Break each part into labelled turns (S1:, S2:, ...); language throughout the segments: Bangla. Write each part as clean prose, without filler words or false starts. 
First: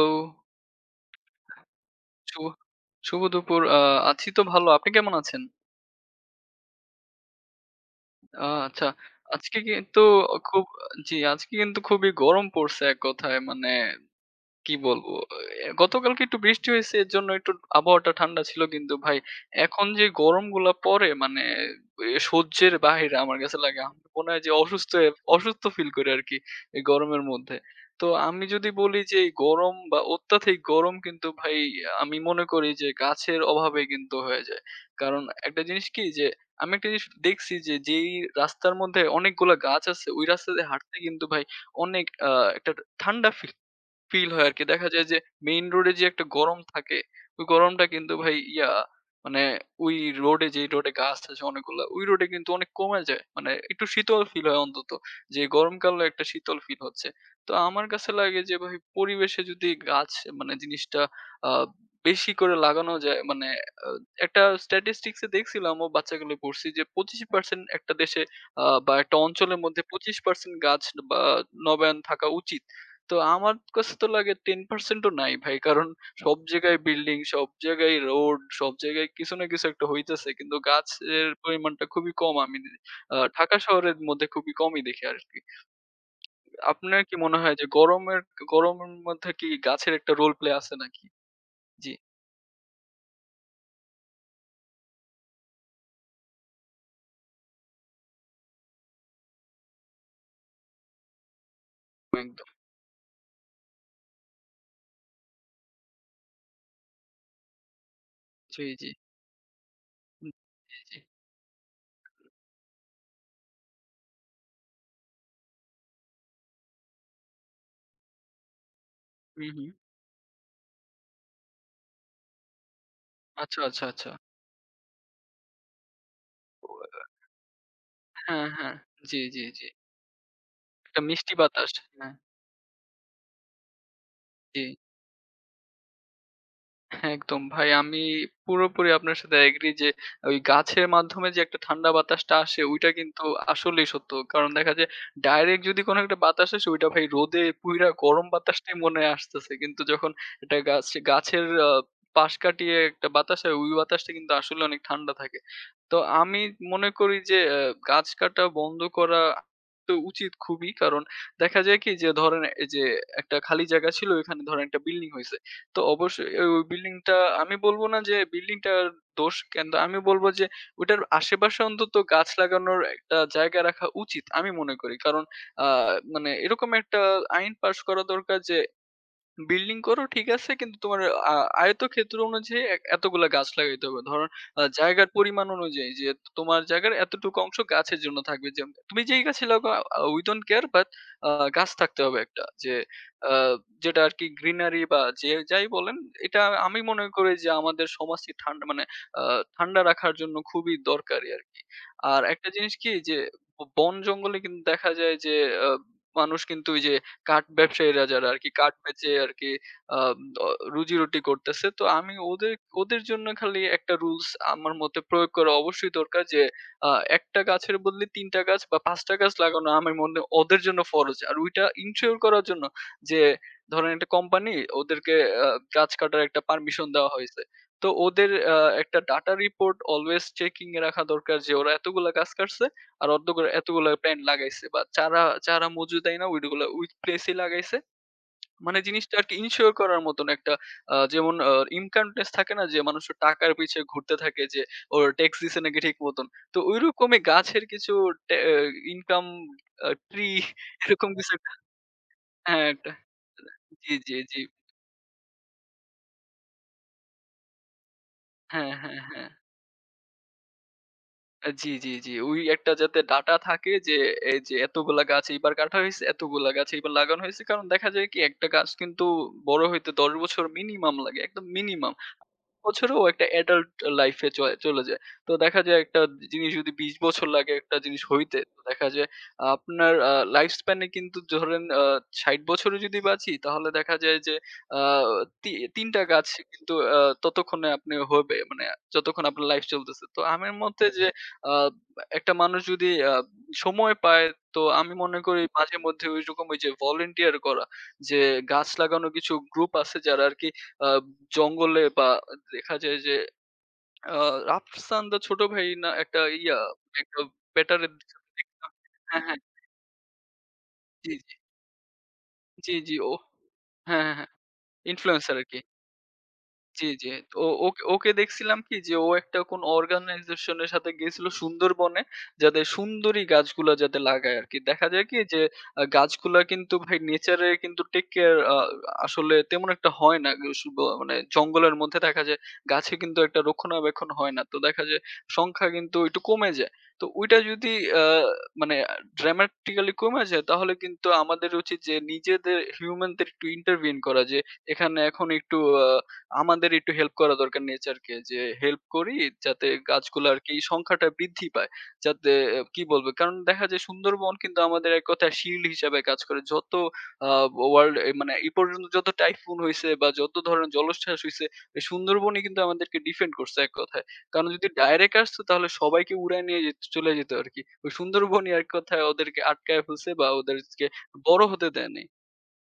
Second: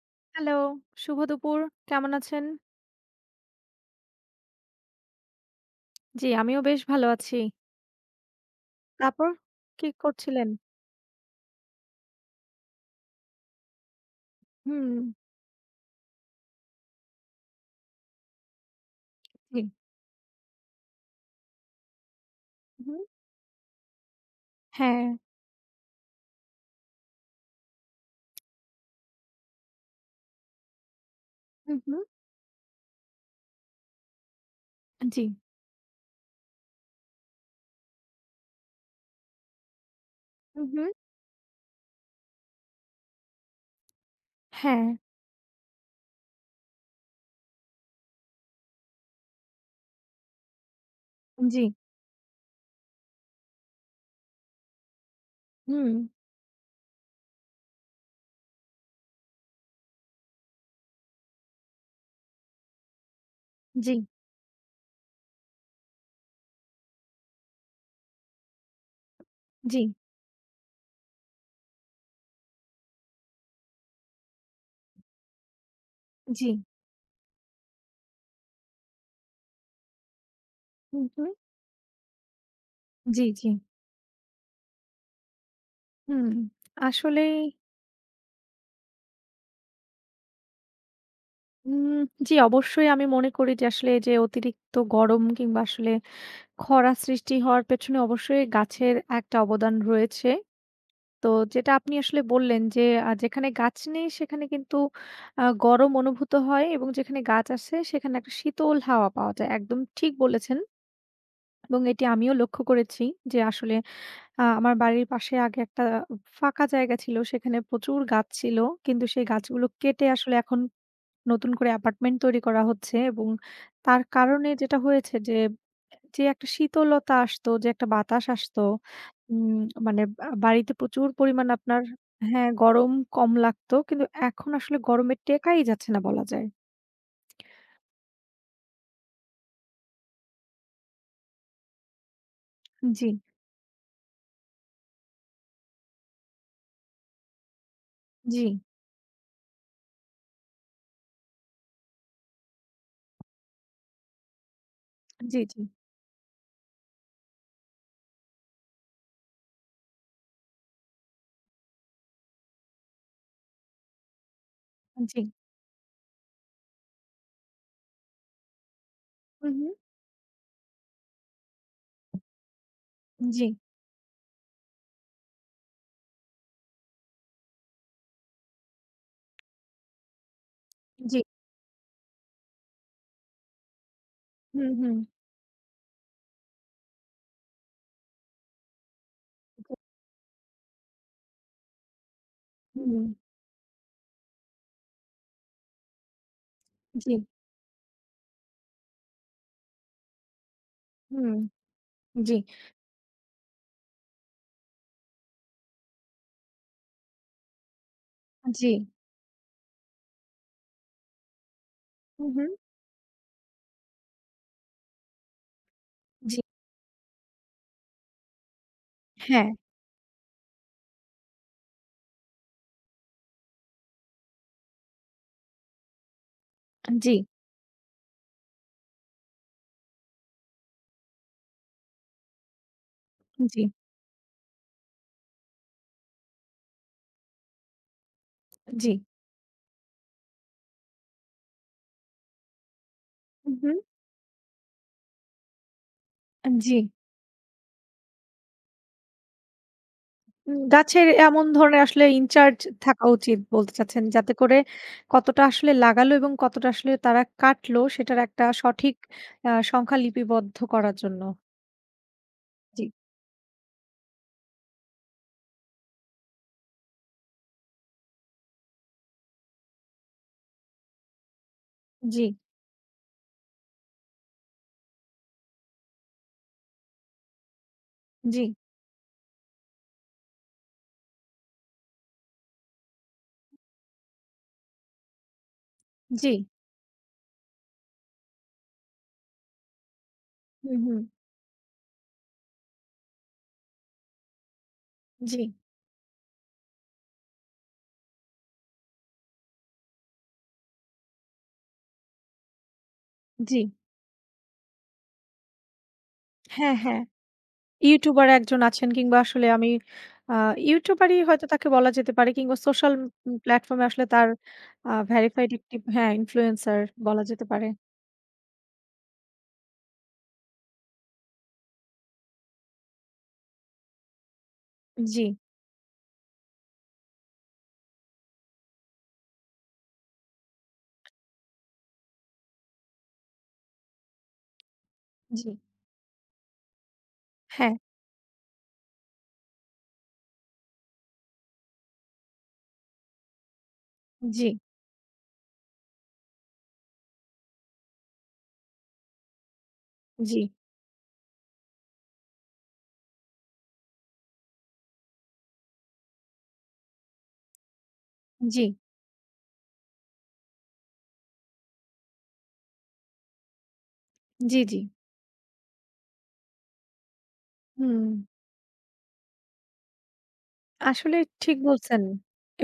S1: তো
S2: হ্যালো, শুভ দুপুর। কেমন আছেন?
S1: শুভ শুভ দুপুর। আছি তো ভালো। আপনি কেমন আছেন?
S2: জি, আমিও বেশ ভালো আছি।
S1: আচ্ছা।
S2: তারপর
S1: আজকে
S2: কি
S1: কিন্তু
S2: করছিলেন?
S1: খুব জি, আজকে কিন্তু খুবই গরম পড়ছে এক কথায়। মানে কি
S2: হুম,
S1: বলবো? গতকালকে একটু বৃষ্টি হইছে এজন্য একটু আবহাওয়াটা ঠান্ডা ছিল। কিন্তু ভাই
S2: জি।
S1: এখন যে গরমগুলা পড়ে মানে সহ্যের
S2: হু,
S1: বাহিরে আমার কাছে লাগে। আমার মনে হয় যে
S2: হ্যাঁ।
S1: অসুস্থ ফিল করি আরকি এই গরমের মধ্যে। তো আমি যদি বলি যে এই গরম বা অত্যাধিক গরম কিন্তু ভাই
S2: হু, হু,
S1: আমি মনে করি যে গাছের অভাবে কিন্তু হয়ে যায়। কারণ
S2: জি।
S1: একটা জিনিস কি যে আমি একটা জিনিস দেখছি যে যেই রাস্তার মধ্যে অনেকগুলা গাছ আছে ওই রাস্তা
S2: হু,
S1: দিয়ে
S2: হু,
S1: হাঁটতে কিন্তু ভাই অনেক একটা ঠান্ডা ফিল ফিল হয় আরকি।
S2: হ্যাঁ,
S1: দেখা যায় যে মেইন রোডে যে একটা গরম থাকে, ওই গরমটা কিন্তু ভাই ইয়া মানে ওই রোডে যেই রোডে গাছ আছে
S2: জি।
S1: অনেকগুলা, ওই রোডে কিন্তু অনেক কমে যায়। মানে একটু শীতল ফিল হয় অন্তত। যে
S2: হুম,
S1: গরমকালে একটা শীতল ফিল হচ্ছে। তো আমার কাছে লাগে যে ভাই পরিবেশে যদি গাছ মানে জিনিসটা আ বেশি করে লাগানো যায় মানে আ
S2: জি,
S1: একটা স্ট্যাটিস্টিকস এ দেখছিলাম ও বাচ্চাকালে পড়ছি যে 25% একটা দেশে বা একটা অঞ্চলের
S2: জি,
S1: মধ্যে 25% গাছ বা নবায়ন থাকা উচিত। তো আমার কাছে তো লাগে 10% ও নাই ভাই। কারণ সব
S2: জি।
S1: জায়গায় বিল্ডিং, সব জায়গায় রোড, সব জায়গায় কিছু না কিছু একটা হইতেছে। কিন্তু
S2: হু, হু,
S1: গাছের পরিমাণটা খুবই কম। আমি
S2: জি, জি।
S1: ঢাকা শহরের মধ্যে খুবই কমই দেখি আরকি।
S2: হুম,
S1: আপনার কি
S2: আসলেই
S1: মনে হয় যে গরমের গরমের মধ্যে কি গাছের একটা রোল প্লে আছে নাকি? জি,
S2: উম জি, অবশ্যই আমি মনে করি যে আসলে এই যে অতিরিক্ত গরম কিংবা আসলে খরা সৃষ্টি হওয়ার পেছনে অবশ্যই গাছের একটা অবদান রয়েছে। তো যেটা আপনি আসলে
S1: একদম।
S2: বললেন যে যেখানে গাছ নেই সেখানে কিন্তু গরম অনুভূত হয় এবং যেখানে গাছ আছে সেখানে একটা
S1: জি,
S2: শীতল
S1: জি।
S2: হাওয়া পাওয়া যায়। একদম ঠিক
S1: হুম,
S2: বলেছেন
S1: জি, জি।
S2: এবং এটি আমিও লক্ষ্য করেছি যে আসলে আমার বাড়ির পাশে আগে একটা ফাঁকা জায়গা ছিল সেখানে প্রচুর গাছ ছিল। কিন্তু সেই
S1: হুম,
S2: গাছগুলো
S1: হুম।
S2: কেটে আসলে এখন নতুন করে অ্যাপার্টমেন্ট তৈরি করা হচ্ছে এবং
S1: আচ্ছা, আচ্ছা,
S2: তার
S1: আচ্ছা।
S2: কারণে যেটা হয়েছে যে, যে একটা
S1: ও
S2: শীতলতা আসতো, যে একটা বাতাস
S1: হ্যাঁ,
S2: আসতো,
S1: হ্যাঁ। জি, জি,
S2: উম
S1: জি।
S2: মানে বা বাড়িতে
S1: একটা
S2: প্রচুর
S1: মিষ্টি
S2: পরিমাণ
S1: বাতাস।
S2: আপনার
S1: হ্যাঁ,
S2: হ্যাঁ, গরম কম লাগতো। কিন্তু এখন
S1: জি।
S2: আসলে গরমে টেকাই যাচ্ছে না বলা যায়।
S1: একদম ভাই আমি পুরোপুরি আপনার সাথে এগ্রি যে ওই গাছের মাধ্যমে যে একটা ঠান্ডা বাতাসটা আসে ওইটা
S2: জি,
S1: কিন্তু আসলেই সত্য। কারণ দেখা যায় ডাইরেক্ট যদি কোনো একটা বাতাস আসে ওইটা ভাই রোদে পুইরা গরম
S2: জি,
S1: বাতাসটাই মনে হয় আসতেছে। কিন্তু যখন একটা গাছ গাছের পাশ কাটিয়ে একটা বাতাস হয় ওই বাতাসটা কিন্তু আসলে অনেক ঠান্ডা থাকে।
S2: জি, জি,
S1: তো আমি মনে করি যে গাছ কাটা বন্ধ করা তো উচিত খুবই। কারণ দেখা যায় কি যে ধরেন এই যে একটা খালি জায়গা ছিল ওইখানে ধরেন একটা বিল্ডিং
S2: জি।
S1: হইছে। তো অবশ্যই ওই বিল্ডিংটা আমি বলব না যে বিল্ডিংটার দোষ,
S2: হু, হু।
S1: কিন্তু আমি বলব যে ওটার আশেপাশে অন্তত গাছ লাগানোর একটা
S2: জি,
S1: জায়গা রাখা উচিত আমি মনে করি। কারণ আ মানে এরকম একটা আইন পাস করা দরকার যে বিল্ডিং করো ঠিক আছে। কিন্তু তোমার
S2: জি।
S1: আ আয়তক্ষেত্র অনুযায়ী এতগুলা গাছ লাগাইতে হবে। ধরুন
S2: হু, হু।
S1: জায়গার পরিমাণ অনুযায়ী যে তোমার জায়গার এতটুকু অংশ গাছের জন্য থাকবে। যেমন তুমি যেই গাছই লাগাও
S2: জি,
S1: we don't care but আ গাছ থাকতে হবে একটা। যে
S2: হুম,
S1: আ যেটা আরকি গ্রিনারি বা যে যাই বলেন এটা আমি মনে
S2: জি,
S1: করি যে আমাদের সমাজকে ঠান্ডা মানে আ ঠান্ডা রাখার জন্য খুবই দরকারি
S2: হুম,
S1: আরকি। আর
S2: জি,
S1: একটা জিনিস কি যে বন জঙ্গলে কিন্তু দেখা যায় যে আ মানুষ কিন্তু ওই যে কাঠ ব্যবসায়ীরা যারা আরকি
S2: জি,
S1: কাঠ বেচে আরকি আহ উম, অ রুজি-রুটি করতেছে। তো আমি
S2: হু, হু,
S1: ওদের ওদের জন্য খালি একটা রুলস আমার মতে প্রয়োগ করা অবশ্যই দরকার
S2: জি।
S1: যে, আ ১ টা গাছের বদলে ৩ টা গাছ বা ৫ টা গাছ
S2: হ্যাঁ,
S1: লাগানো আমার মনে হয় ওদের জন্য ফরজ। আর ওইটা ইনশিওর করার জন্য যে, ধরেন একটা কোম্পানি ওদেরকে আ গাছ কাটার একটা পারমিশন দেওয়া
S2: জি,
S1: হইছে। তো ওদের একটা ডাটা রিপোর্ট অলওয়েজ চেকিং এ রাখা দরকার যে, ওরা এতগুলা গাছ কাটছে। আর
S2: জি,
S1: এতগুলা প্যান্ট লাগাইছে বা চারা, চারা মজুদাই না ওইগুলা ওই প্লেসেই লাগাইছে। মানে
S2: জি,
S1: জিনিসটা আরকি ইনসিওর করার মতন একটা আ যেমন আ ইনকামনেস থাকে না যে মানুষের
S2: হু,
S1: টাকার
S2: হু,
S1: পিছে ঘুরতে থাকে যে ওর ট্যাক্স দিছে নাকি ঠিক মতন। তো
S2: জি।
S1: ঐরকমই গাছের কিছু ট্যা ইনকাম আ ট্রি
S2: গাছের
S1: এরকম কিছু
S2: এমন
S1: একটা
S2: ধরনের আসলে ইনচার্জ
S1: হ্যাঁ, একটা
S2: থাকা উচিত বলতে
S1: জি,
S2: চাচ্ছেন।
S1: জি,
S2: যাতে
S1: জি।
S2: করে কতটা আসলে লাগালো এবং কতটা আসলে তারা কাটলো সেটার একটা
S1: হ্যাঁ,
S2: সঠিক
S1: হ্যাঁ, হ্যাঁ।
S2: সংখ্যা লিপিবদ্ধ করার জন্য।
S1: জি, জি, জি। ওই একটা
S2: জি,
S1: যাতে ডাটা থাকে যে এই যে এতগুলা গাছ এইবার কাটা হইছে, এতগুলা গাছ এইবার লাগানো হইছে। কারণ দেখা যায় কি একটা গাছ কিন্তু বড় হইতে ১০ বছর মিনিমাম লাগে। একদম মিনিমাম।
S2: জি,
S1: বছরে ও একটা এডাল্ট লাইফ এ চলে চলে যায়। তো দেখা যায় একটা জিনিস যদি ২০ বছর লাগে একটা জিনিস হইতে,
S2: জি,
S1: তো দেখা যায় আপনার লাইফ স্প্যান এ কিন্তু ধরেন ৬০ বছরে যদি বাঁচি তাহলে দেখা যায় যে আ তি ৩ টা গাছ
S2: জি,
S1: কিন্তু ততক্ষণে আপনি হবে মানে যতক্ষণ আপনার লাইফ চলতেছে। তো আমার
S2: হুম,
S1: মতে
S2: হুম,
S1: যে আ একটা মানুষ যদি সময় পায় তো আমি মনে করি
S2: জি,
S1: মাঝে মধ্যে ঐরকম ওই যে ভলান্টিয়ার করা যে গাছ লাগানো কিছু গ্রুপ আছে যারা আরকি আ জঙ্গলে বা দেখা যায় যে
S2: জি।
S1: আ রাফসান দা ছোট ভাই না একটা ইয়া
S2: হ্যাঁ, হ্যাঁ।
S1: একটা ব্যাটারে
S2: ইউটিউবার একজন
S1: দেখতাম
S2: আছেন কিংবা
S1: হ্যাঁ, হ্যাঁ।
S2: আসলে আমি আ
S1: জি,
S2: ইউটিউবারই
S1: জি।
S2: হয়তো তাকে বলা যেতে পারে কিংবা
S1: জি,
S2: সোশ্যাল
S1: জি। ও
S2: প্ল্যাটফর্ম এ
S1: হ্যাঁ,
S2: আসলে
S1: হ্যাঁ,
S2: তার
S1: হ্যাঁ। ইনফ্লুয়েন্সার
S2: ভেরিফাইড
S1: আরকি।
S2: একটি হ্যাঁ, ইনফ্লুয়েন্সার
S1: জি, জি।
S2: বলা
S1: তো
S2: যেতে
S1: ও-
S2: পারে।
S1: ওকে ওকে দেখছিলাম কি যে ও একটা কোন অর্গানাইজেশন এর সাথে গেছিল সুন্দরবনে যাতে সুন্দরী গাছগুলা যাতে লাগায় আরকি। দেখা যায় কি
S2: জি,
S1: যে গাছগুলা কিন্তু ভাই নেচার এর কিন্তু টেক কেয়ার আসলে তেমন একটা হয় না। শুধ মানে জঙ্গলের মধ্যে দেখা যায় গাছে কিন্তু একটা রক্ষণাবেক্ষণ হয় না। তো দেখা যায়
S2: জি,
S1: সংখ্যা কিন্তু একটু কমে যায়। তো ওইটা যদি
S2: হ্যাঁ,
S1: আ মানে ড্রামাটিক্যালি কমে যায় তাহলে কিন্তু আমাদের উচিত যে নিজেদের হিউম্যানদের একটু ইন্টারভেইন করা যে
S2: জি,
S1: এখানে এখন একটু আ আমাদের একটু হেল্প করা দরকার নেচারকে যে হেল্প করি যাতে গাছগুলো আর
S2: জি,
S1: কি সংখ্যাটা বৃদ্ধি পায় যাতে আহ, কি বলবো কারণ দেখা যায় সুন্দরবন কিন্তু আমাদের এক কথা শিল্ড হিসাবে কাজ করে যত ওয়ার্ল্ড মানে এই
S2: জি।
S1: পর্যন্ত যত টাইফুন হয়েছে বা যত ধরনের জলোচ্ছ্বাস হয়েছে এই সুন্দরবনই কিন্তু আমাদেরকে ডিফেন্ড করছে এক কথায় কারণ
S2: জি,
S1: যদি
S2: জি।
S1: ডাইরেক্ট আসতো তাহলে সবাইকে উড়ায় নিয়ে যেত চলে যেত আর কি ওই
S2: হুম,
S1: সুন্দরবনই এক কথায় ওদেরকে আটকায় ফেলছে বা ওদেরকে
S2: আসলে
S1: বড়
S2: ঠিক
S1: হতে
S2: বলছেন।
S1: দেয়নি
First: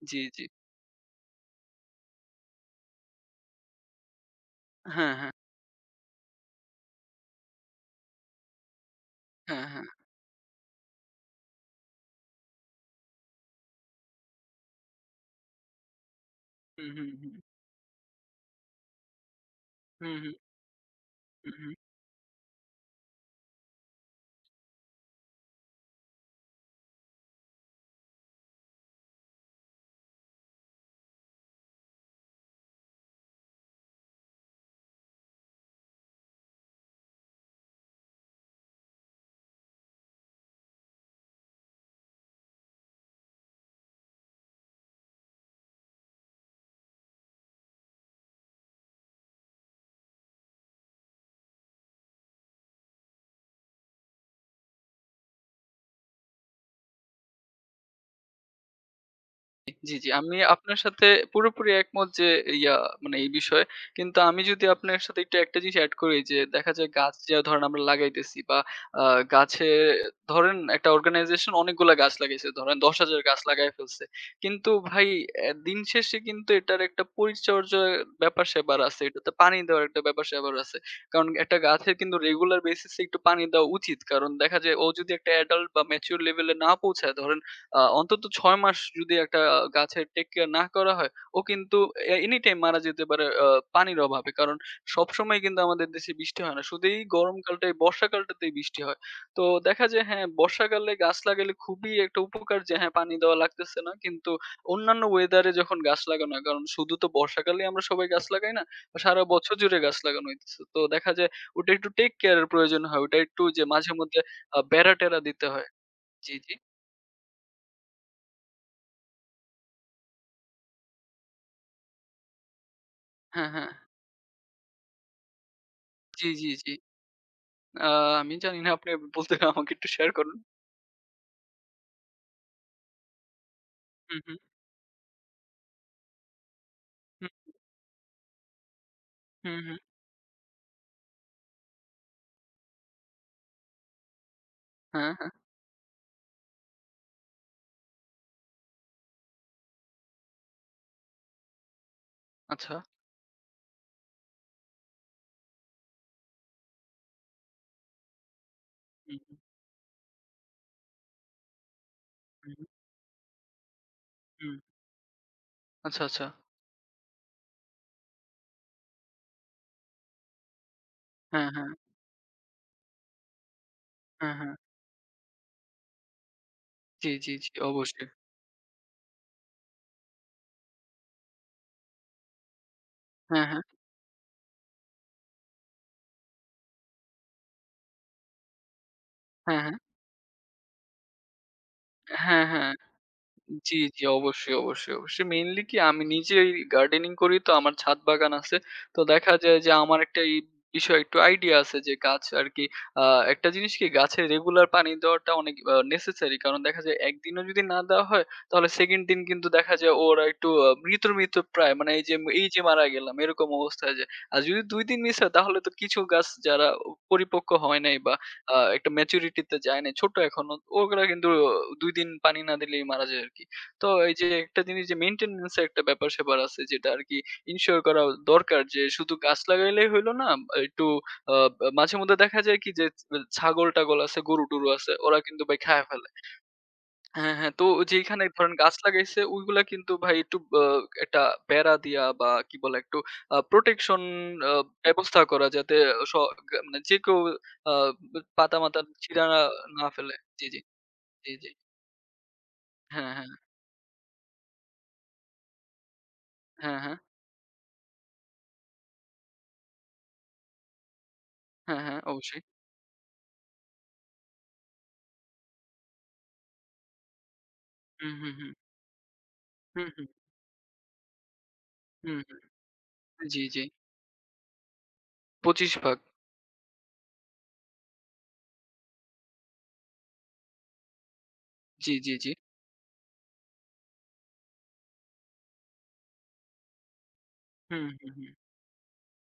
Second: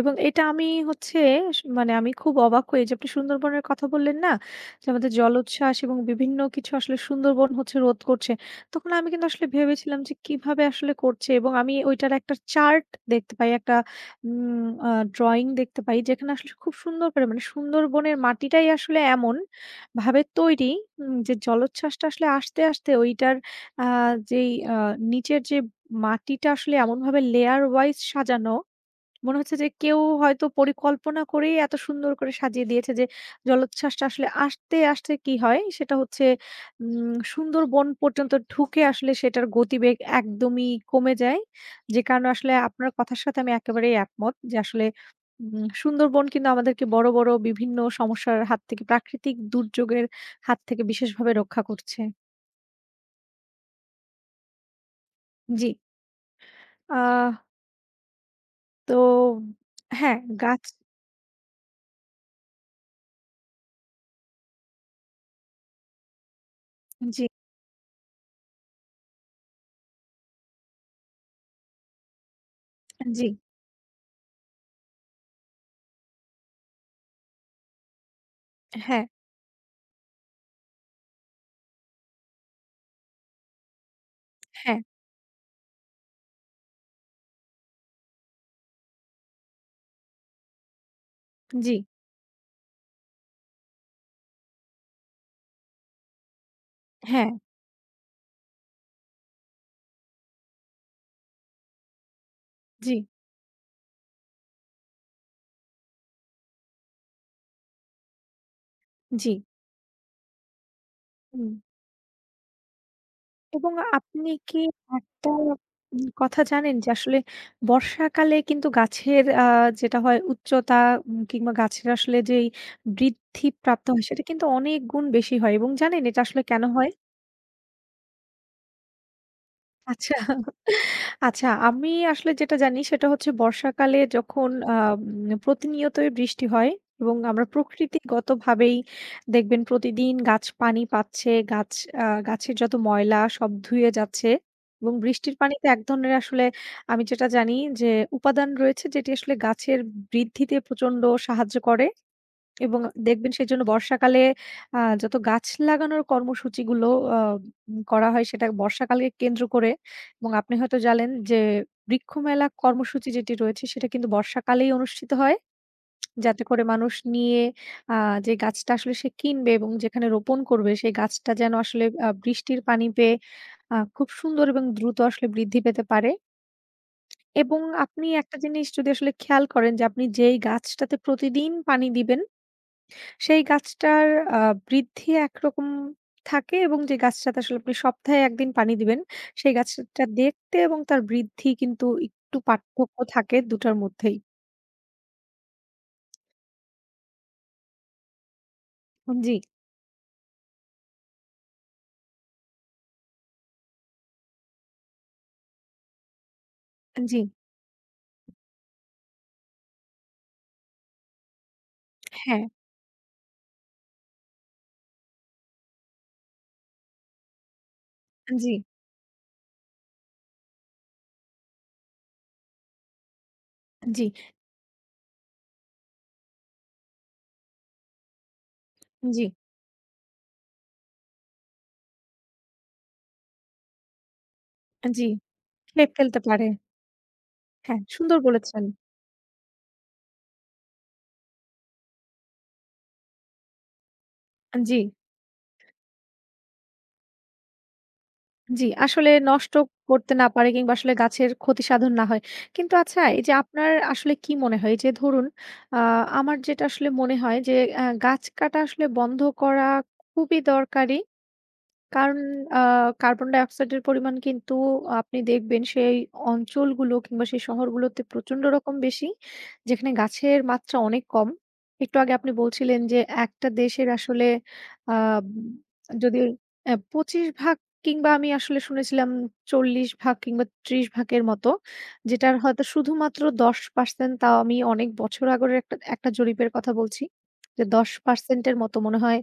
S2: এবং
S1: জি
S2: এটা
S1: জি
S2: আমি হচ্ছে মানে আমি খুব অবাক হই যে আপনি সুন্দরবনের কথা বললেন না? যে আমাদের
S1: হ্যাঁ হ্যাঁ
S2: জলোচ্ছ্বাস এবং বিভিন্ন কিছু আসলে সুন্দরবন হচ্ছে রোধ করছে। তখন আমি কিন্তু আসলে
S1: হ্যাঁ হ্যাঁ
S2: ভেবেছিলাম যে কিভাবে আসলে করছে এবং আমি ওইটার একটা চার্ট দেখতে পাই, একটা উম আ ড্রইং দেখতে পাই যেখানে আসলে খুব
S1: হুম
S2: সুন্দর
S1: হুম
S2: করে
S1: হুম
S2: মানে সুন্দরবনের মাটিটাই আসলে এমন ভাবে
S1: হুম
S2: তৈরি, যে
S1: হুম হুম
S2: জলোচ্ছ্বাসটা আসলে আসতে, আসতে ওইটার আ যেই আ নিচের যে মাটিটা আসলে এমনভাবে লেয়ার ওয়াইজ সাজানো, মনে হচ্ছে যে কেউ হয়তো পরিকল্পনা করেই এত সুন্দর করে সাজিয়ে দিয়েছে যে জলোচ্ছ্বাসটা আসলে আসতে, আসতে কি হয় সেটা হচ্ছে সুন্দরবন পর্যন্ত ঢুকে আসলে সেটার গতিবেগ একদমই কমে যায়। যে কারণে আসলে আপনার কথার সাথে আমি একেবারেই একমত যে আসলে সুন্দরবন কিন্তু আমাদেরকে বড়, বড় বিভিন্ন সমস্যার হাত থেকে প্রাকৃতিক দুর্যোগের হাত থেকে বিশেষভাবে রক্ষা করছে। জি। আহ তো
S1: জি, জি।
S2: হ্যাঁ,
S1: আমি
S2: গাছ
S1: আপনার সাথে পুরোপুরি একমত যে ইয়া মানে এই বিষয়ে। কিন্তু আমি যদি আপনার সাথে একটু একটা জিনিস এড করি যে দেখা যায় গাছ
S2: জি।
S1: যা ধরেন আমরা লাগাইতেছি বা আ গাছে ধরেন একটা অর্গানাইজেশন অনেকগুলা গাছ লাগাইছে। ধরেন ১০,০০০
S2: জি,
S1: গাছ লাগায় ফেলছে। কিন্তু ভাই দিন শেষে কিন্তু এটার একটা পরিচর্যার ব্যাপার-স্যাপার আছে।
S2: হ্যাঁ,
S1: এটাতে পানি দেওয়ার একটা ব্যাপার-স্যাপার আছে। কারণ একটা গাছের কিন্তু রেগুলার বেসিস এ একটু পানি দেওয়া উচিত। কারণ দেখা যায়
S2: হ্যাঁ,
S1: ও যদি একটা অ্যাডাল্ট বা ম্যাচিউর লেভেল এ না পৌঁছায় ধরেন অন্তত ৬ মাস যদি একটা গাছের টেক কেয়ার না করা হয়, ও
S2: জি,
S1: কিন্তু এনিটাইম মারা যেতে পারে পানির অভাবে। কারণ সবসময় কিন্তু আমাদের দেশে বৃষ্টি হয় না। শুধু এই
S2: হ্যাঁ,
S1: গরমকালটাই বর্ষাকালটাতেই বৃষ্টি হয়। তো দেখা যায় হ্যাঁ, বর্ষাকালে গাছ লাগালে খুবই একটা উপকার যে হ্যাঁ,
S2: জি,
S1: পানি দেওয়া লাগতেছে না। কিন্তু অন্যান্য ওয়েদারে যখন গাছ লাগানো হয়, কারণ শুধু তো বর্ষাকালেই আমরা সবাই গাছ লাগাই না। সারা
S2: জি,
S1: বছর জুড়ে গাছ লাগানো হইতেছে। তো দেখা যায়
S2: হুম।
S1: ওটা একটু টেক কেয়ার এর প্রয়োজন হয়। ওটা একটু যে
S2: এবং
S1: মাঝে মধ্যে
S2: আপনি কি
S1: বেড়া-টেরা
S2: একটা
S1: দিতে হয়। জি,
S2: কথা
S1: জি।
S2: জানেন যে আসলে বর্ষাকালে কিন্তু গাছের যেটা হয় উচ্চতা কিংবা গাছের আসলে যেই বৃদ্ধি
S1: হ্যাঁ, হ্যাঁ।
S2: প্রাপ্ত হয় সেটা কিন্তু অনেক গুণ বেশি হয় এবং জানেন এটা
S1: জি,
S2: আসলে
S1: জি,
S2: কেন
S1: জি।
S2: হয়?
S1: আ আমি জানি না আপনি বলতে আমাকে একটু শেয়ার
S2: আচ্ছা,
S1: করুন।
S2: আচ্ছা আমি আসলে যেটা জানি সেটা হচ্ছে বর্ষাকালে
S1: হুম, হুম,
S2: যখন আ উম প্রতিনিয়তই বৃষ্টি হয় এবং
S1: হুম,
S2: আমরা প্রকৃতিগতভাবেই
S1: হুম,
S2: দেখবেন
S1: হুম।
S2: প্রতিদিন গাছ পানি পাচ্ছে, গাছ গাছের যত ময়লা সব ধুয়ে যাচ্ছে এবং
S1: হ্যাঁ, হ্যাঁ।
S2: বৃষ্টির পানিতে এক ধরনের আসলে আমি যেটা জানি যে উপাদান রয়েছে যেটি আসলে গাছের বৃদ্ধিতে প্রচন্ড সাহায্য করে।
S1: আচ্ছা।
S2: এবং দেখবেন সেজন্য বর্ষাকালে যত গাছ লাগানোর কর্মসূচিগুলো আ উম করা হয় সেটা বর্ষাকালকে
S1: হুম,
S2: কেন্দ্র করে এবং আপনি হয়তো জানেন যে বৃক্ষ মেলা
S1: হুম, হুম,
S2: কর্মসূচি যেটি রয়েছে সেটা কিন্তু
S1: হুম।
S2: বর্ষাকালেই অনুষ্ঠিত হয়।
S1: আচ্ছা, আচ্ছা।
S2: যাতে করে মানুষ নিয়ে আ যে গাছটা আসলে সে কিনবে এবং যেখানে রোপণ করবে সেই গাছটা
S1: হ্যাঁ,
S2: যেন
S1: হ্যাঁ,
S2: আসলে বৃষ্টির পানি পেয়ে খুব
S1: হ্যাঁ,
S2: সুন্দর
S1: হ্যাঁ।
S2: এবং দ্রুত আসলে বৃদ্ধি পেতে পারে
S1: জি, জি, জি।
S2: এবং
S1: অবশ্যই।
S2: আপনি একটা জিনিস যদি আসলে খেয়াল করেন যে আপনি যেই গাছটাতে প্রতিদিন পানি দিবেন সেই
S1: হ্যাঁ, হ্যাঁ,
S2: গাছটার আ বৃদ্ধি একরকম থাকে এবং যে গাছটাতে আসলে আপনি সপ্তাহে ১ দিন পানি দিবেন, সেই
S1: হ্যাঁ, হ্যাঁ।
S2: গাছটা দেখতে এবং তার বৃদ্ধি কিন্তু একটু
S1: হ্যাঁ, হ্যাঁ।
S2: পার্থক্য থাকে ২
S1: জি,
S2: টার
S1: জি।
S2: মধ্যেই।
S1: অবশ্যই, অবশ্যই, অবশ্যই। মেইনলি কি আমি নিজেই গার্ডেনিং করি তো আমার ছাদ বাগান আছে। তো
S2: জি,
S1: দেখা যায় যে আমার একটা এই বিষয়ে একটু আইডিয়া আছে যে গাছ আরকি আ একটা জিনিস কি গাছে রেগুলার পানি দেওয়াটা অনেক নেসেসারি। কারণ দেখা যায়
S2: জি,
S1: একদিনও যদি না দেওয়া হয় তাহলে 2nd দিন কিন্তু দেখা যায় ওরা একটু মৃত্যুর প্রায় মানে এই যে,
S2: হ্যাঁ,
S1: এই যে মারা গেলাম এরকম অবস্থা হয়ে যায়। আর যদি ২ দিন মিস হয় তাহলে তো কিছু গাছ যারা পরিপক্ক হয় নাই বা
S2: জি,
S1: একটা ম্যাচুরিটি তে যায় নাই ছোট এখনো ওগুলা কিন্তু ২ দিন পানি না দিলেই মারা যায় আরকি। তো
S2: জি,
S1: এই যে একটা জিনিস যে মেইনটেন্যান্স এর একটা ব্যাপার-স্যাপার আছে যেটা আরকি ইনশিওর করা দরকার যে শুধু
S2: জি,
S1: গাছ লাগাইলেই হইল না, একটু আ মাঝেমধ্যে দেখা যায় কি যে ছাগল-টাগল আছে, গরু-টরু আছে
S2: জি,
S1: ওরা কিন্তু ভাই খায়া
S2: খেয়ে
S1: ফেলে।
S2: ফেলতে পারে।
S1: হ্যাঁ, হ্যাঁ। তো
S2: হ্যাঁ, সুন্দর
S1: যেইখানে ধরেন
S2: বলেছেন।
S1: গাছ লাগাইছে ওইগুলা কিন্তু ভাই একটু একটা বেড়া দিয়া বা কি বলে একটু প্রোটেকশন আ
S2: জি।
S1: ব্যবস্থা করা যাতে স মানে যে কেউ আ
S2: জি,
S1: পাতা-মাতা
S2: আসলে
S1: ছিঁড়া না
S2: নষ্ট
S1: না
S2: করতে
S1: ফেলে।
S2: না
S1: জি,
S2: পারে
S1: জি,
S2: কিংবা আসলে গাছের
S1: জি, জি।
S2: ক্ষতি সাধন না হয়। কিন্তু আচ্ছা
S1: হ্যাঁ,
S2: এই
S1: হ্যাঁ,
S2: যে আপনার আসলে কি মনে হয়? এই যে ধরুন আ আমার যেটা
S1: হ্যাঁ,
S2: আসলে
S1: হ্যাঁ,
S2: মনে হয় যে, গাছ কাটা আসলে বন্ধ করা খুবই দরকারি।
S1: হ্যাঁ, হ্যাঁ,
S2: কারণ
S1: অবশ্যই।
S2: আ কার্বন ডাইঅক্সাইডের পরিমাণ কিন্তু আপনি দেখবেন সেই অঞ্চলগুলো কিংবা সেই শহরগুলোতে
S1: হুম, হুম,
S2: প্রচন্ড
S1: হুম।
S2: রকম বেশি,
S1: হুম,
S2: যেখানে
S1: হুম,
S2: গাছের মাত্রা অনেক কম। একটু আগে
S1: হুম,
S2: আপনি
S1: হুম।
S2: বলছিলেন যে
S1: জি,
S2: একটা
S1: জি।
S2: দেশের আসলে আ
S1: ২৫ ভাগ।
S2: যদি ২৫ ভাগ কিংবা আমি আসলে শুনেছিলাম ৪০ ভাগ কিংবা ৩০ ভাগের মতো,
S1: জি, জি, জি।
S2: যেটার হয়তো শুধুমাত্র ১০% তাও আমি অনেক বছর আগের একটা একটা জরিপের কথা বলছি। যে
S1: হুম, হুম, হুম।
S2: ১০% এর মতো মনে হয়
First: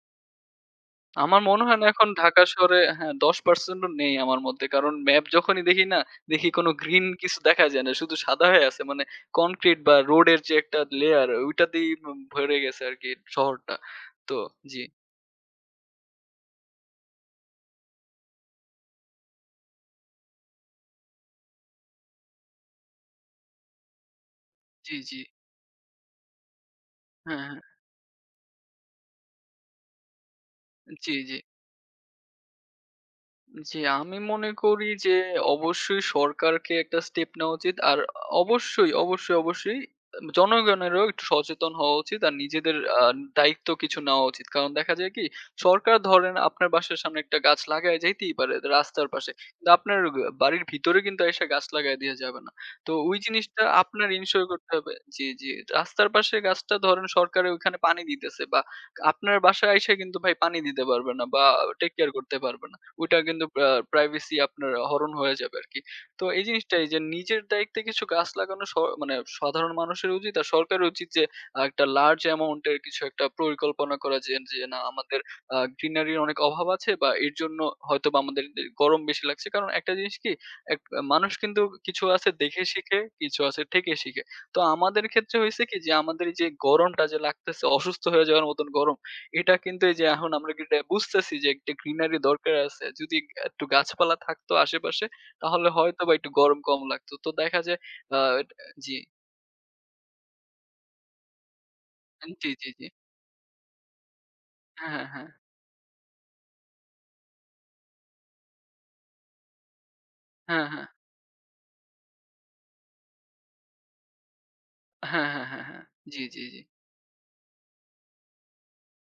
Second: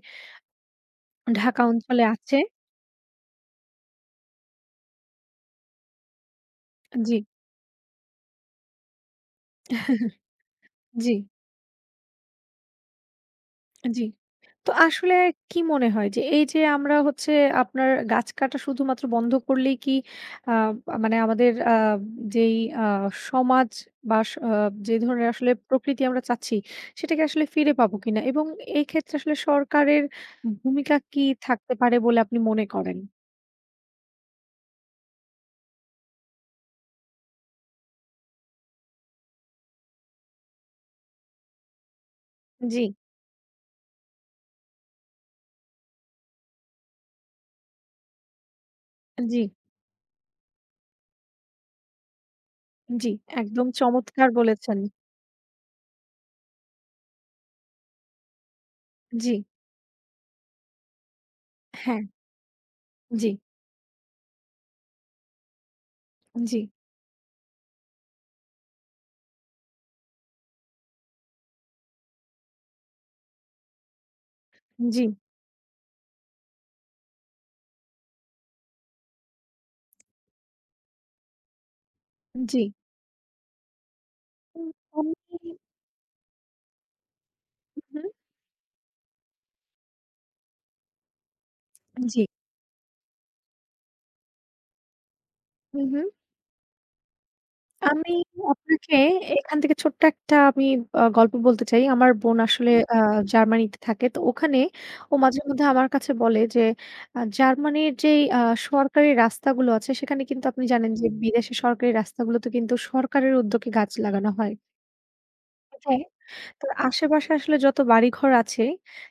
S1: আমার
S2: ঢাকা
S1: মনে হয় না
S2: অঞ্চলে
S1: এখন
S2: আছে।
S1: ঢাকা শহরে হ্যাঁ ১০% ও নেই আমার মধ্যে। কারণ ম্যাপ যখনই দেখি না, দেখি কোনো গ্রিন
S2: জি।
S1: কিছু দেখা যায় না। শুধু সাদা হয়ে আছে। মানে কনক্রিট বা রোডের যে একটা
S2: জি,
S1: লেয়ার ওইটাতেই ভরে গেছে আরকি শহরটা।
S2: জি।
S1: তো
S2: তো
S1: জি,
S2: আসলে কি মনে হয় যে এই যে আমরা হচ্ছে আপনার গাছ কাটা শুধুমাত্র বন্ধ করলেই কি আ মানে আমাদের আ যেই আ সমাজ বা স আ যে
S1: জি, জি।
S2: ধরনের আসলে প্রকৃতি আমরা চাচ্ছি সেটাকে
S1: হ্যাঁ,
S2: আসলে
S1: হ্যাঁ।
S2: ফিরে পাবো কিনা? এবং এই ক্ষেত্রে আসলে সরকারের ভূমিকা
S1: জি,
S2: কি
S1: জি।
S2: থাকতে পারে বলে আপনি মনে করেন?
S1: জি, আমি মনে করি যে অবশ্যই সরকারকে একটা স্টেপ নেওয়া উচিত। আর অবশ্যই, অবশ্যই, অবশ্যই জনগণেরও একটু সচেতন হওয়া উচিত। আর নিজেদের
S2: জি,
S1: দায়িত্ব কিছু নেওয়া উচিত। কারণ দেখা যায় কি সরকার ধরেন আপনার বাসার সামনে একটা গাছ লাগায় যাইতেই পারে রাস্তার পাশে।
S2: জি,
S1: কিন্তু আপনার বাড়ির ভিতরে কিন্তু এসে গাছ লাগায় দিয়ে যাবে না। তো
S2: জি।
S1: ওই জিনিসটা
S2: একদম
S1: আপনার
S2: চমৎকার
S1: ইনশিওর করতে
S2: বলেছেন।
S1: হবে জি, জি। রাস্তার পাশে গাছটা ধরেন সরকারের ওইখানে পানি দিতেছে বা
S2: জি,
S1: আপনার বাসায় আইসা কিন্তু ভাই পানি দিতে পারবে না বা টেক
S2: হ্যাঁ,
S1: কেয়ার করতে পারবে না। ওইটা
S2: জি,
S1: কিন্তু প্রাইভেসি আপনার হরণ হয়ে যাবে আরকি। তো এই
S2: জি,
S1: জিনিসটাই যে নিজের দায়িত্বে কিছু গাছ লাগানো মানে সাধারণ মানুষের উচিত আর সরকারের উচিত যে একটা লার্জ অ্যামাউন্ট এর কিছু একটা পরিকল্পনা করা যে, যে না
S2: জি,
S1: আমাদের গ্রিনারির অনেক অভাব আছে বা এর জন্য হয়তোবা আমাদের গরম বেশি লাগছে। কারণ একটা জিনিস কি এক মানুষ কিন্তু কিছু আছে
S2: জি।
S1: দেখে শিখে, কিছু আছে ঠেকে শিখে। তো
S2: উম
S1: আমাদের ক্ষেত্রে
S2: আমি
S1: হইছে কি যে আমাদের এই যে গরমটা যে লাগতেছে অসুস্থ
S2: হুম,
S1: হয়ে যাওয়ার মতন গরম, এটা কিন্তু এই যে এখন আমরা কিন্তু এটা বুঝতেছি যে একটা গ্রিনারি
S2: জি।
S1: দরকার আছে। যদি একটু গাছপালা থাকতো আশেপাশে তাহলে
S2: হুম, হুম।
S1: হয়তোবা একটু গরম কম লাগতো। তো দেখা যায়
S2: আমি
S1: আ
S2: আপনাকে
S1: জি,
S2: এখান থেকে ছোট্ট একটা আমি গল্প বলতে চাই। আমার বোন
S1: জি, জি,
S2: আসলে জি।
S1: জি।
S2: জার্মানিতে থাকে। তো ওখানে
S1: হ্যাঁ,
S2: ও
S1: হ্যাঁ,
S2: মাঝে মধ্যে আমার কাছে বলে যে জার্মানির যেই সরকারি রাস্তাগুলো আছে সেখানে কিন্তু আপনি
S1: হ্যাঁ, হ্যাঁ,
S2: জানেন যে বিদেশে সরকারি রাস্তাগুলোতে কিন্তু সরকারের উদ্যোগে গাছ লাগানো হয়।
S1: হ্যাঁ, হ্যাঁ, হ্যাঁ, হ্যাঁ।
S2: হ্যাঁ।
S1: জি, জি, জি,
S2: তো আশেপাশে আসলে যত বাড়িঘর আছে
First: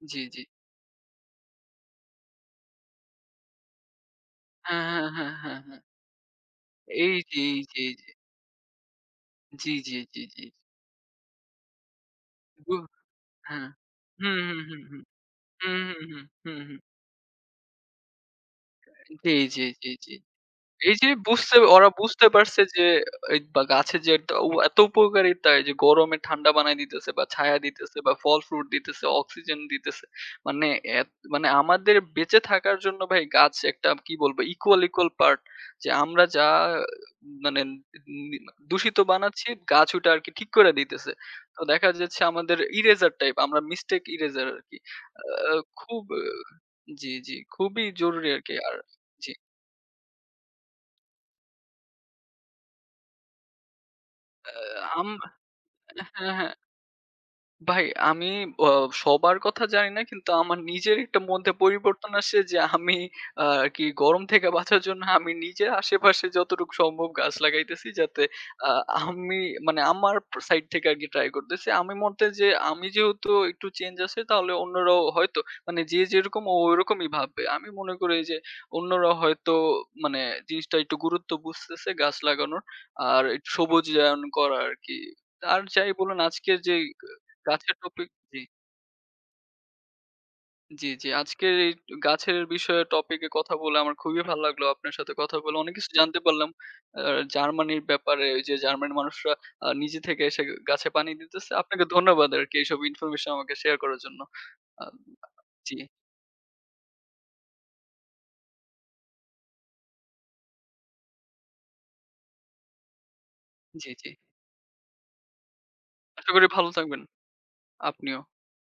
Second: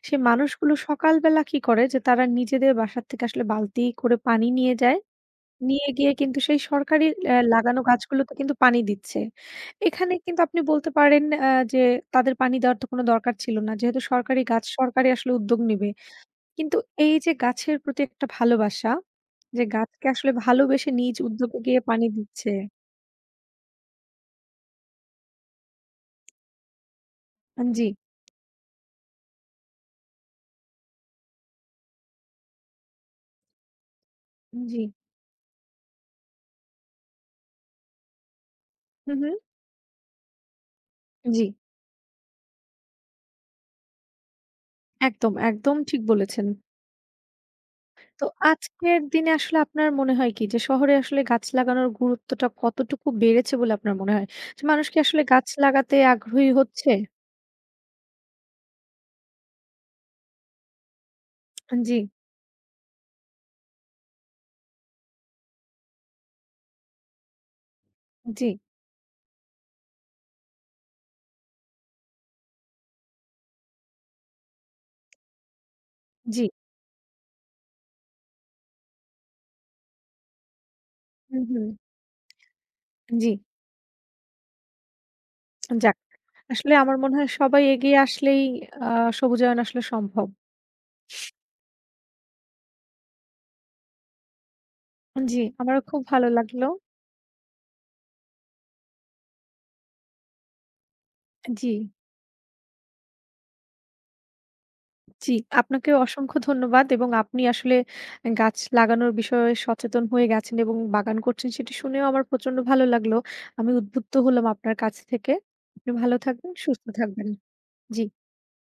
S2: সে
S1: জি, জি।
S2: মানুষগুলো সকালবেলা কি করে যে তারা নিজেদের বাসার থেকে আসলে বালতি করে পানি নিয়ে
S1: হ্যাঁ,
S2: যায়।
S1: হ্যাঁ, হ্যাঁ, হ্যাঁ, হ্যাঁ।
S2: নিয়ে গিয়ে কিন্তু সেই সরকারি
S1: এই যে, এই যে,
S2: লাগানো
S1: এই যে।
S2: গাছগুলোতে কিন্তু পানি দিচ্ছে।
S1: জি, জি,
S2: এখানে
S1: জি,
S2: কিন্তু
S1: জি।
S2: আপনি বলতে পারেন যে তাদের পানি
S1: দু
S2: দেওয়ার তো কোনো দরকার ছিল
S1: হ্যাঁ।
S2: না। যেহেতু
S1: হুম,
S2: সরকারি
S1: হুম,
S2: গাছ
S1: হুম, হুম।
S2: সরকারই আসলে উদ্যোগ
S1: হুম,
S2: নিবে।
S1: হুম, হুম, হুম,
S2: কিন্তু
S1: হুম।
S2: এই যে গাছের প্রতি একটা ভালোবাসা,
S1: জি, জি,
S2: যে
S1: জি,
S2: গাছকে
S1: জি।
S2: আসলে ভালোবেসে
S1: এই যে
S2: নিজ উদ্যোগে গিয়ে
S1: ওরা
S2: পানি
S1: বুঝতে
S2: দিচ্ছে।
S1: পারছে যে এই বা গাছের যে একটা এত উপকারিতা এই যে গরমে ঠান্ডা বানায় দিতেছে বা ছায়া
S2: জি,
S1: দিতেছে বা ফল ফ্রুট দিতেছে, অক্সিজেন দিতেছে। মানে এত মানে আমাদের বেঁচে থাকার জন্য ভাই গাছ একটা কি বলবো
S2: জি।
S1: equal part যে আমরা যা মানে নি দূষিত
S2: হু, হু।
S1: বানাচ্ছি গাছ ওটা আরকি ঠিক করে দিতেছে।
S2: জি।
S1: তো দেখা যাচ্ছে আমাদের ইরেজার টাইপ আমরা মিস্টেক ইরেজার আরকি।
S2: একদম,
S1: আ
S2: একদম ঠিক
S1: খুব
S2: বলেছেন।
S1: জি, জি খুবই
S2: তো
S1: জরুরি আরকি। আর
S2: আজকের দিনে
S1: জি
S2: আসলে আপনার মনে হয় কি যে শহরে আসলে গাছ লাগানোর গুরুত্বটা কতটুকু বেড়েছে বলে আপনার মনে হয়? যে মানুষ কি
S1: আম
S2: আসলে গাছ লাগাতে
S1: হ্যাঁ,
S2: আগ্রহী
S1: হ্যাঁ।
S2: হচ্ছে?
S1: ভাই আমি অ সবার কথা জানি না কিন্তু আমার নিজের একটা মধ্যে
S2: জি,
S1: পরিবর্তন আসে যে আমি আরকি গরম থেকে বাঁচার জন্য আমি নিজের আশেপাশে যতটুকু সম্ভব গাছ লাগাইতেছি যাতে
S2: জি,
S1: আ আমি মানে আমার সাইড থেকে আরকি ট্রাই করতেছি। আমি মতে যে আমি যেহেতু একটু চেঞ্জ আছে তাহলে অন্যরাও হয়তো মানে যে যেরকম
S2: জি।
S1: ও ওরকমই ভাববে। আমি মনে করি যে অন্যরা হয়তো মানে জিনিসটা একটু গুরুত্ব
S2: হুম, হুম।
S1: বুঝতেছে গাছ লাগানোর আর
S2: জি।
S1: একটু সবুজায়ন করা আরকি। আর যাই
S2: যাক,
S1: বলুন আজকের
S2: আসলে
S1: যে
S2: আমার মনে হয় সবাই
S1: গাছের
S2: এগিয়ে
S1: টপিক জি,
S2: আসলেই আ সবুজায়ন আসলে সম্ভব।
S1: জি, জি। আজকের এই গাছের বিষয়ে টপিকে কথা বলে আমার খুবই ভালো লাগলো। আপনার সাথে কথা
S2: জি,
S1: বলে অনেক
S2: আমারও
S1: কিছু
S2: খুব
S1: জানতে
S2: ভালো
S1: পারলাম।
S2: লাগলো।
S1: আ জার্মানির ব্যাপারে ওই যে জার্মানির মানুষরা নিজে থেকে এসে গাছে পানি দিতেছে।
S2: জি।
S1: আপনাকে ধন্যবাদ আরকি এইসব ইনফরমেশন আমাকে শেয়ার করার জন্য। আ
S2: জি,
S1: জি,
S2: আপনাকে অসংখ্য ধন্যবাদ এবং আপনি আসলে গাছ লাগানোর বিষয়ে সচেতন হয়ে গেছেন এবং বাগান করছেন সেটি শুনেও আমার প্রচন্ড ভালো লাগলো। আমি
S1: জি, জি।
S2: উদ্বুদ্ধ হলাম আপনার কাছ থেকে। আপনি ভালো
S1: আশা করি
S2: থাকবেন,
S1: ভালো
S2: সুস্থ
S1: থাকবেন।
S2: থাকবেন। জি।
S1: আপনিও।